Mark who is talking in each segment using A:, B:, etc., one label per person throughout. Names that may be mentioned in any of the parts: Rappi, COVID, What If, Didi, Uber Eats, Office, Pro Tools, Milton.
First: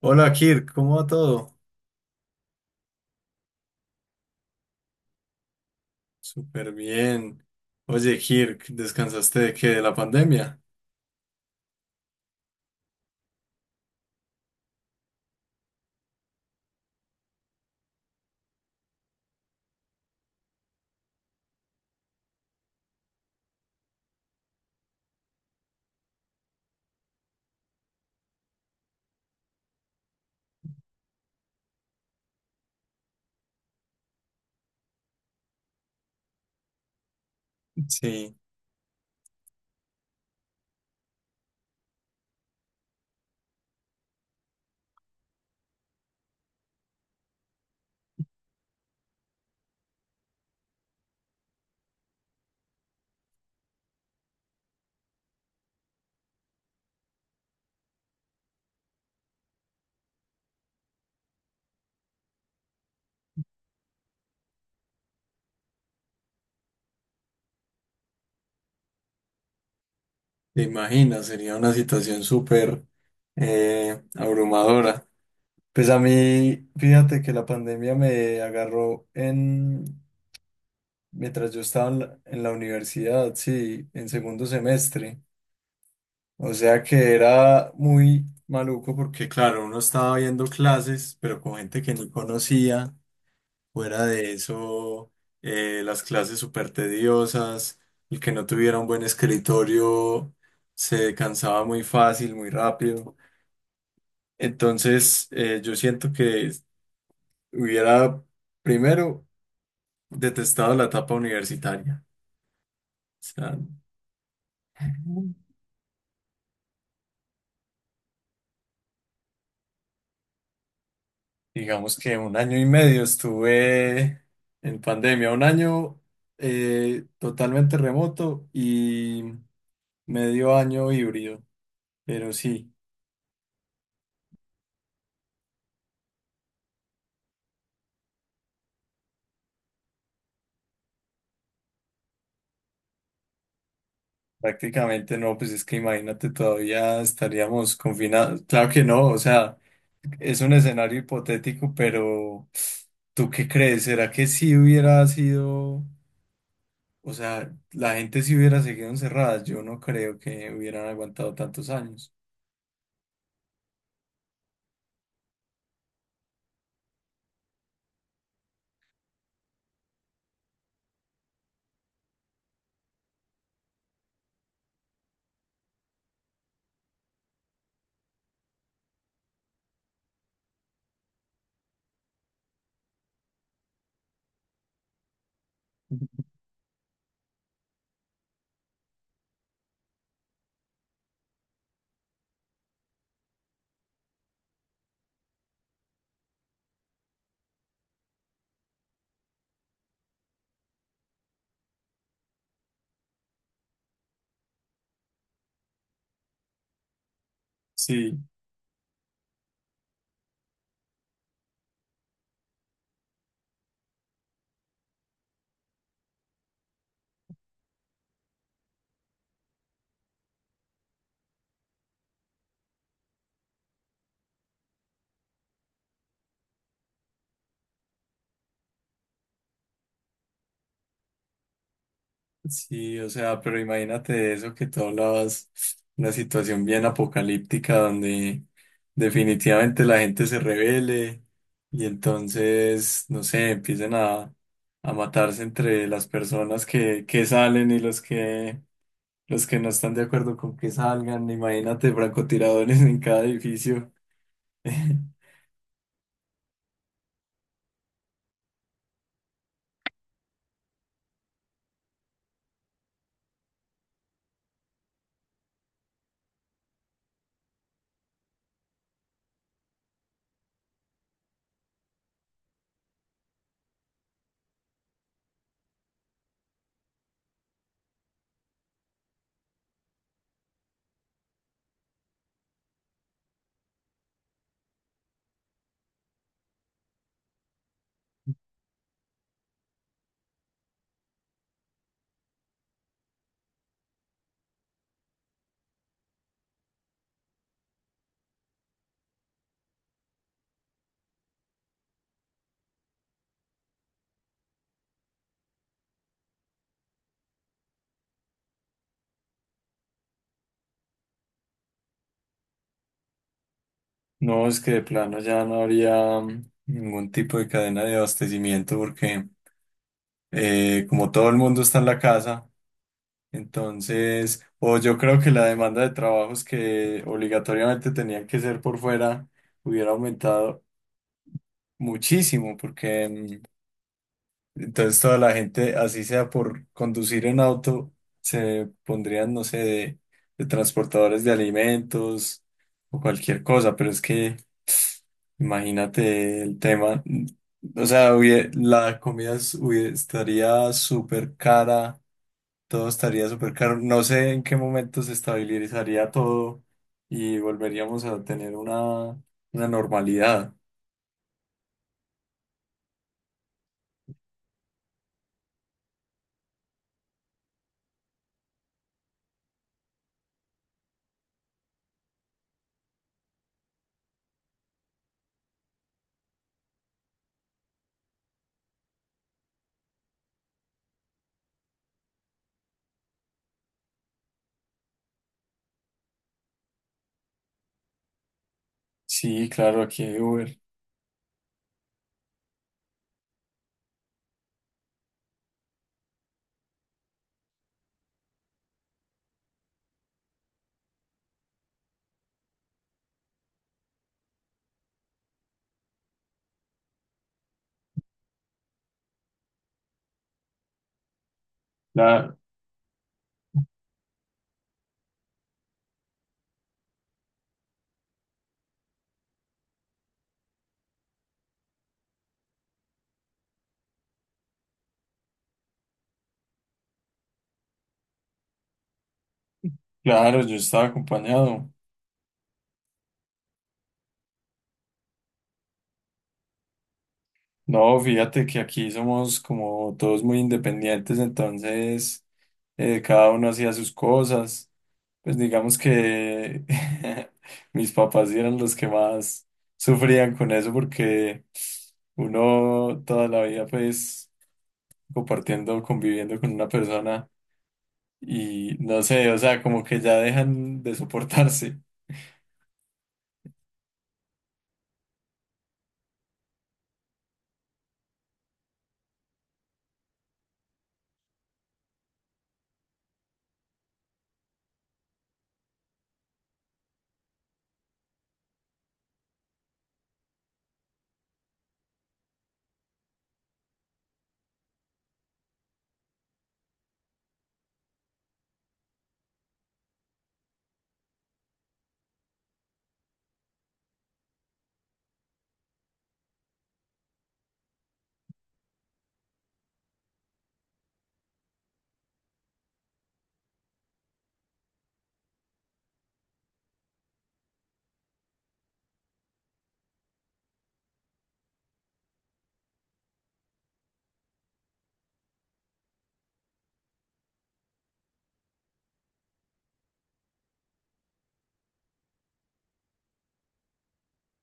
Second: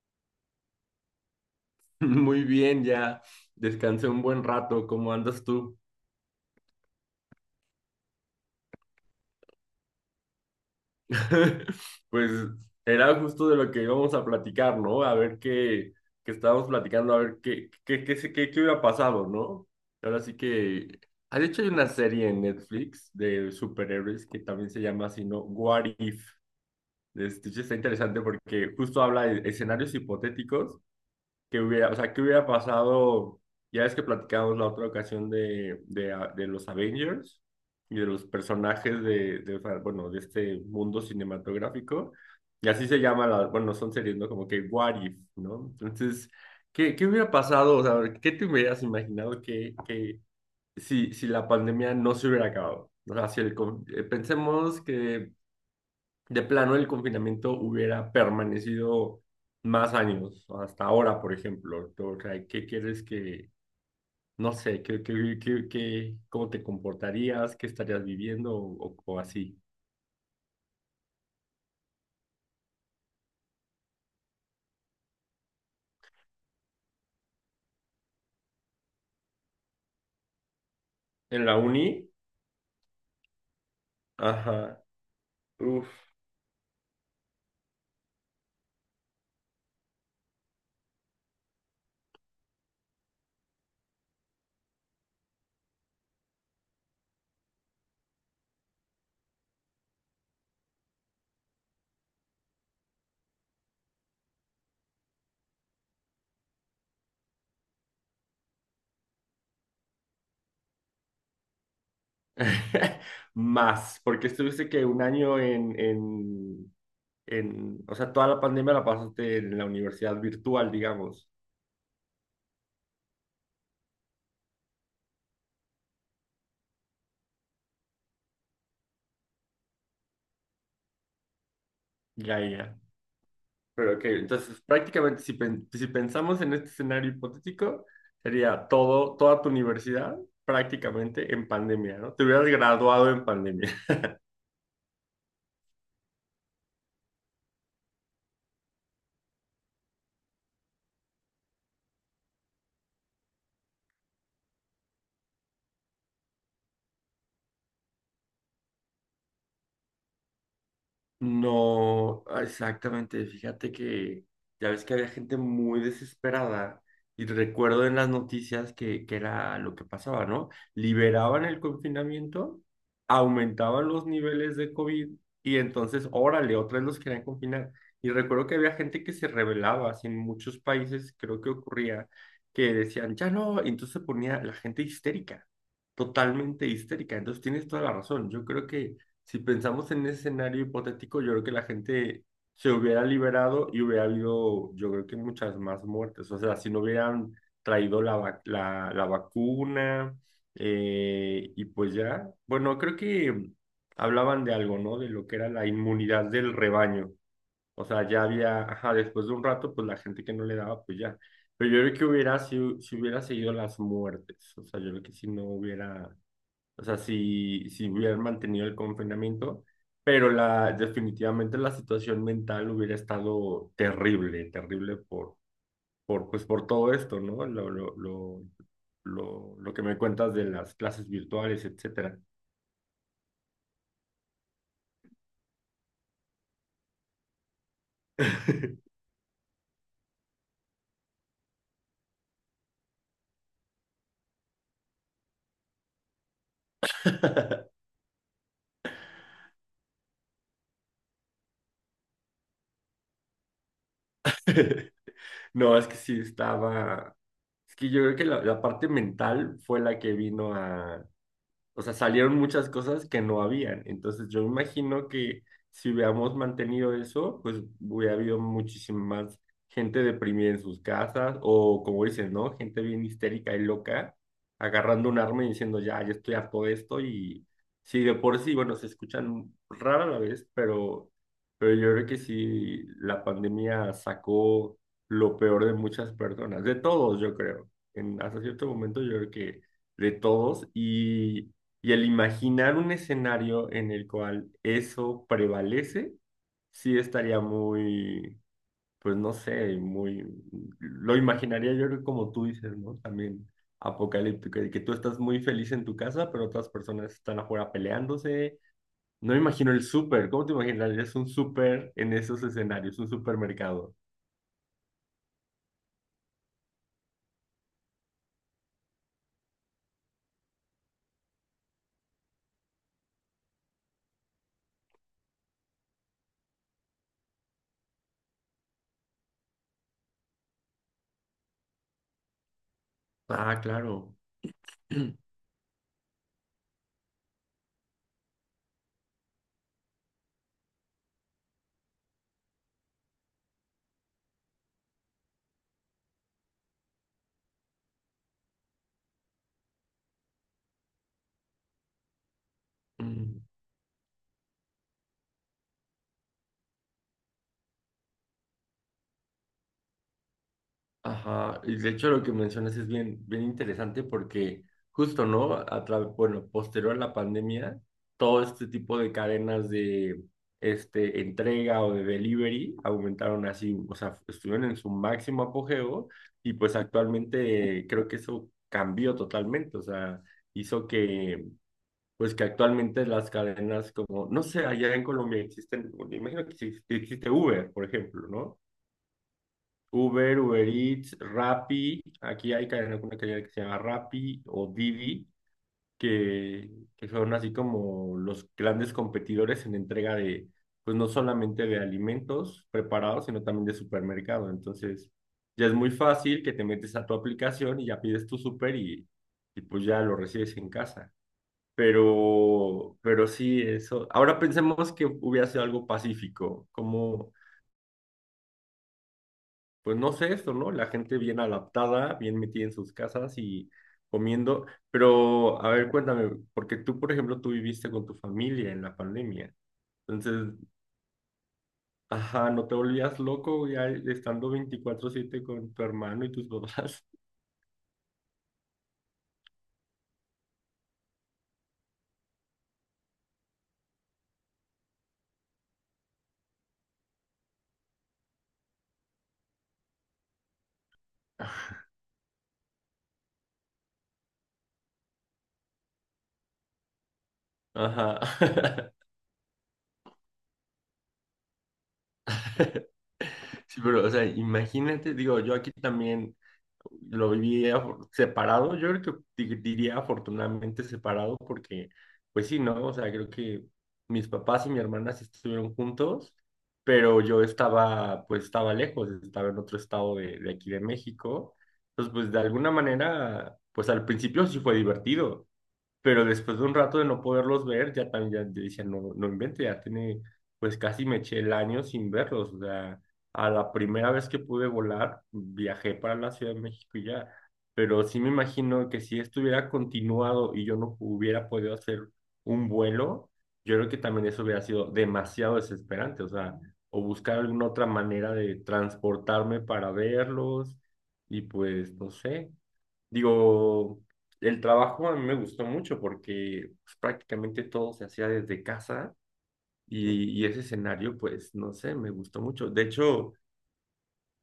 A: Hola Kirk, ¿cómo va todo?
B: Muy bien, ya descansé un buen rato. ¿Cómo andas tú?
A: Súper bien. Oye Kirk, ¿descansaste de qué? ¿De la pandemia?
B: Pues era justo de lo que íbamos a platicar, ¿no? A ver qué, qué, estábamos platicando, a ver qué hubiera pasado, ¿no? Ahora sí que. Ah, de hecho, hay una serie en Netflix de superhéroes que también se llama así, ¿no? What If. Sí está interesante porque justo habla de escenarios hipotéticos que hubiera, o sea, qué hubiera pasado, ya ves que platicamos la otra ocasión de los Avengers y de los
A: Sí,
B: personajes o sea, bueno, de este mundo cinematográfico, y así se llama, bueno, son series, ¿no? Como que What If, ¿no? Entonces, ¿qué hubiera pasado? O sea, ¿qué te hubieras imaginado que si la pandemia no se hubiera acabado? O sea, si el, con- pensemos que de plano el confinamiento hubiera permanecido más años, hasta ahora, por ejemplo. O sea, ¿qué quieres que, no sé, cómo te comportarías, qué estarías viviendo o así?
A: te imaginas, sería una situación súper abrumadora. Pues a mí, fíjate que la pandemia me agarró en
B: En
A: mientras
B: la
A: yo
B: uni,
A: estaba en la universidad, sí, en segundo
B: ajá,
A: semestre.
B: uf,
A: O sea que era muy maluco porque, claro, uno estaba viendo clases, pero con gente que ni conocía. Fuera de eso, las clases súper tediosas, el que no tuviera un buen escritorio se cansaba muy fácil, muy rápido. Entonces, yo siento que hubiera primero detestado la etapa universitaria. O sea,
B: más, porque estuviste que un año o sea, toda la pandemia la pasaste en la universidad virtual, digamos.
A: digamos que un año y medio estuve en pandemia, un año totalmente remoto y medio año híbrido, pero
B: Ya,
A: sí.
B: ya. Pero ok, entonces prácticamente si pensamos en este escenario hipotético, sería toda tu universidad prácticamente en pandemia, ¿no? Te hubieras graduado en pandemia.
A: Prácticamente no, pues es que imagínate, todavía estaríamos confinados. Claro que no, o sea, es un escenario hipotético, pero ¿tú qué crees? ¿Será que si hubiera sido, o sea, la gente si hubiera seguido encerrada? Yo no creo que hubieran aguantado tantos años.
B: No, ah, exactamente. Fíjate que ya ves que había gente muy desesperada y recuerdo en las noticias que era lo que pasaba, ¿no? Liberaban el confinamiento, aumentaban los niveles de COVID y entonces, órale, otra vez los querían confinar. Y recuerdo que había gente que se rebelaba, así en muchos países creo que ocurría, que decían, ya no, y entonces se ponía la gente histérica, totalmente histérica. Entonces tienes toda la razón. Yo creo que si pensamos en ese escenario hipotético, yo creo que la gente se hubiera liberado y hubiera habido, yo creo que muchas más muertes. O sea, si no hubieran traído la vacuna, y pues ya, bueno, creo que hablaban de algo, ¿no? De lo que era la inmunidad del rebaño. O sea,
A: Sí.
B: ya había, ajá, después de un rato, pues la gente que no le daba, pues ya. Pero yo creo que hubiera, si, si hubiera seguido las muertes, o sea, yo creo que si no hubiera o sea, si, si hubieran mantenido el confinamiento, pero definitivamente la situación mental hubiera estado terrible, terrible pues por todo esto, ¿no? Lo que me cuentas de las clases virtuales, etcétera.
A: Sí, o sea, pero imagínate eso que tú hablabas, una situación bien apocalíptica donde definitivamente la gente se rebele y entonces, no sé, empiecen a matarse entre las personas que salen y los que no están de acuerdo con que salgan. Imagínate francotiradores en cada edificio.
B: No, es que sí estaba, es que yo creo que la parte mental fue la que vino o sea, salieron muchas cosas que no habían. Entonces yo imagino que si hubiéramos mantenido eso, pues hubiera habido muchísima más gente deprimida en sus casas o como dices, ¿no? Gente bien histérica y loca, agarrando un arma y diciendo, ya, yo estoy harto de esto y sí, de por sí, bueno, se escuchan rara la vez, pero yo creo que sí, la pandemia sacó lo peor de muchas personas, de todos, yo creo. Hasta cierto momento yo creo que de todos y el imaginar un escenario en el cual eso prevalece, sí estaría muy, pues no sé, muy, lo imaginaría yo creo que como tú dices, ¿no? También apocalíptico, de que tú estás muy feliz en tu casa, pero otras personas están afuera peleándose. No me imagino el súper, ¿cómo te imaginarías un súper en esos escenarios, un supermercado?
A: No, es que de plano ya no habría ningún tipo de cadena de abastecimiento porque como todo el mundo está en la casa. Entonces, o yo creo que la demanda de trabajos que obligatoriamente tenían que ser por fuera hubiera aumentado muchísimo, porque
B: Ah, claro.
A: entonces toda la gente, así sea por conducir en auto, se pondrían, no sé, de transportadores de alimentos o cualquier cosa, pero es que imagínate el tema, o sea, la comida estaría súper cara, todo estaría súper caro. No sé en qué momento se estabilizaría todo y volveríamos a tener una normalidad.
B: Ajá, y de hecho lo que mencionas es bien, bien interesante porque justo, ¿no? Bueno, posterior a la pandemia, todo este tipo de cadenas de entrega o de delivery aumentaron así, o sea, estuvieron en su máximo apogeo y pues actualmente, creo que eso cambió totalmente, o sea, hizo que, pues que actualmente las cadenas como, no sé, allá en Colombia existen, me imagino que sí existe Uber, por ejemplo, ¿no?
A: Sí, claro, aquí hay
B: Uber,
A: Uber.
B: Uber Eats, Rappi, aquí hay una cadena que se llama Rappi o Didi, que, que son así como los grandes competidores en entrega pues no solamente de alimentos preparados, sino también de supermercado. Entonces, ya es muy fácil que te metes a tu aplicación y ya pides tu super y pues ya lo recibes en casa.
A: La-
B: Pero sí, eso. Ahora pensemos que hubiera sido algo pacífico, como pues no sé esto, ¿no? La gente bien adaptada, bien metida en sus casas y comiendo. Pero, a ver, cuéntame, porque tú, por ejemplo, tú viviste con tu familia en la pandemia.
A: claro,
B: Entonces,
A: yo estaba acompañado.
B: ajá, ¿no te volvías loco ya estando 24/7 con tu hermano y tus papás?
A: No, fíjate que aquí somos como todos muy independientes, entonces cada uno hacía sus cosas. Pues digamos que mis papás eran los que más sufrían con eso porque uno toda la vida pues compartiendo, conviviendo con una persona
B: Ajá.
A: y no sé, o sea, como que ya dejan de soportarse.
B: Sí, pero, o sea, imagínate, digo, yo aquí también lo viví separado, yo creo que diría afortunadamente separado porque, pues sí, ¿no? O sea, creo que mis papás y mi hermana sí estuvieron juntos, pero yo estaba, pues estaba lejos, estaba en otro estado de aquí de México. Entonces, pues de alguna manera, pues al principio sí fue divertido. Pero después de un rato de no poderlos ver, ya también ya, decía, no, no invente, ya tiene, pues casi me eché el año sin verlos. O sea, a la primera vez que pude volar, viajé para la Ciudad de México y ya. Pero sí me imagino que si estuviera continuado y yo no hubiera podido hacer un vuelo, yo creo que también eso hubiera sido demasiado desesperante. O sea, o buscar alguna otra manera de transportarme para verlos y pues, no sé. Digo, el trabajo a mí me gustó mucho porque pues, prácticamente todo se hacía desde casa y ese escenario, pues, no sé, me gustó mucho. De hecho,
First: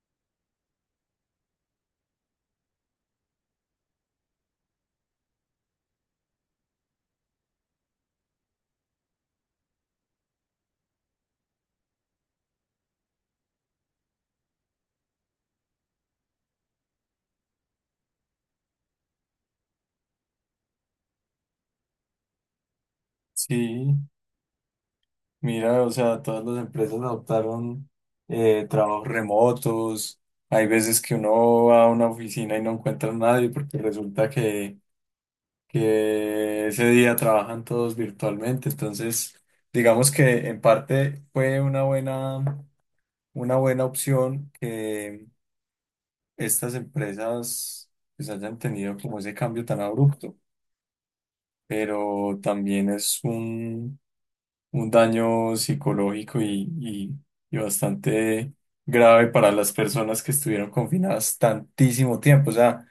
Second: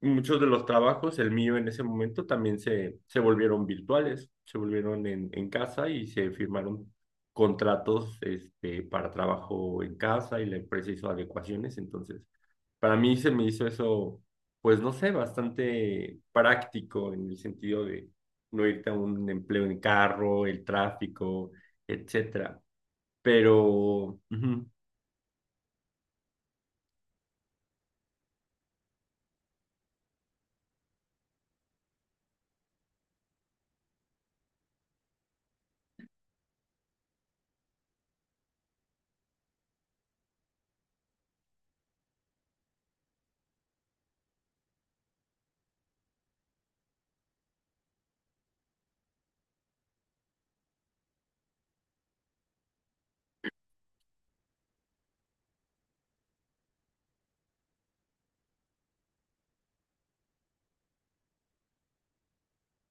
B: muchos de los trabajos, el mío en ese momento, también se volvieron virtuales, se volvieron en casa y se firmaron contratos, este, para trabajo en casa y la empresa hizo adecuaciones. Entonces, para mí se me hizo eso, pues no sé, bastante práctico en el sentido de no irte a un empleo en carro, el tráfico, etcétera.
A: Sí,
B: Pero, ujú,
A: mira, o sea, todas las empresas adoptaron trabajos remotos. Hay veces que uno va a una oficina y no encuentra a nadie porque resulta que ese día trabajan todos virtualmente. Entonces, digamos que en parte fue una buena. Una buena opción que estas empresas pues hayan tenido como ese cambio tan abrupto, pero también es un daño psicológico y bastante grave para las personas que estuvieron confinadas tantísimo tiempo. O sea,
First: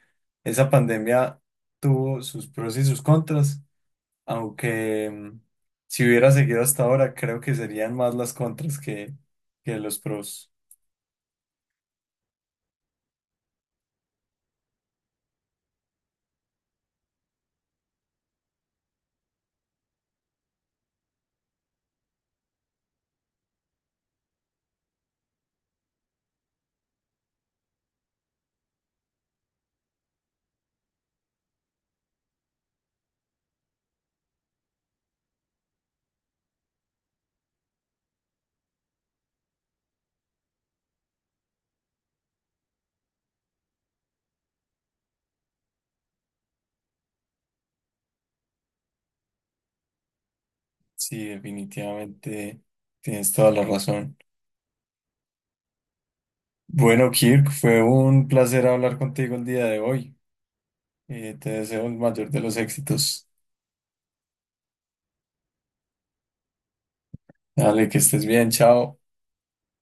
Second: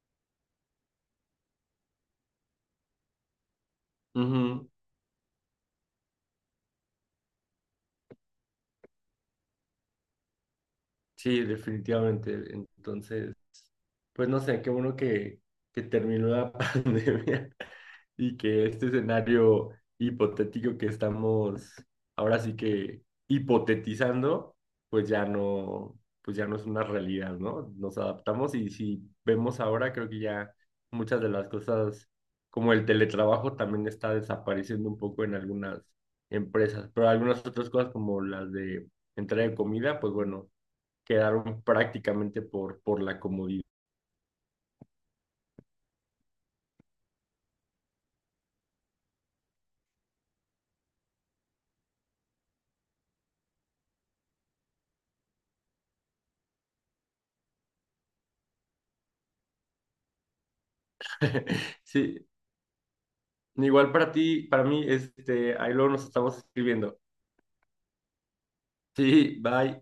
A: esa pandemia tuvo sus pros y sus contras,
B: ujú,
A: aunque si hubiera seguido hasta ahora, creo que serían más las contras que los pros.
B: sí, definitivamente. Entonces, pues no sé, qué bueno que, terminó la pandemia y que este escenario hipotético que estamos ahora sí que hipotetizando, pues ya no es una realidad, ¿no? Nos adaptamos y si vemos ahora, creo que ya muchas de las cosas, como el teletrabajo, también está desapareciendo un poco en algunas empresas, pero algunas otras cosas como las de entrega de comida, pues bueno, quedaron prácticamente por la comodidad.
A: Sí, definitivamente tienes toda la razón. Bueno, Kirk, fue un placer hablar contigo el día de hoy. Te deseo el
B: Sí,
A: mayor de los éxitos.
B: igual para ti, para mí, este, ahí luego nos estamos escribiendo.
A: Dale, que estés bien, chao.
B: Sí, bye.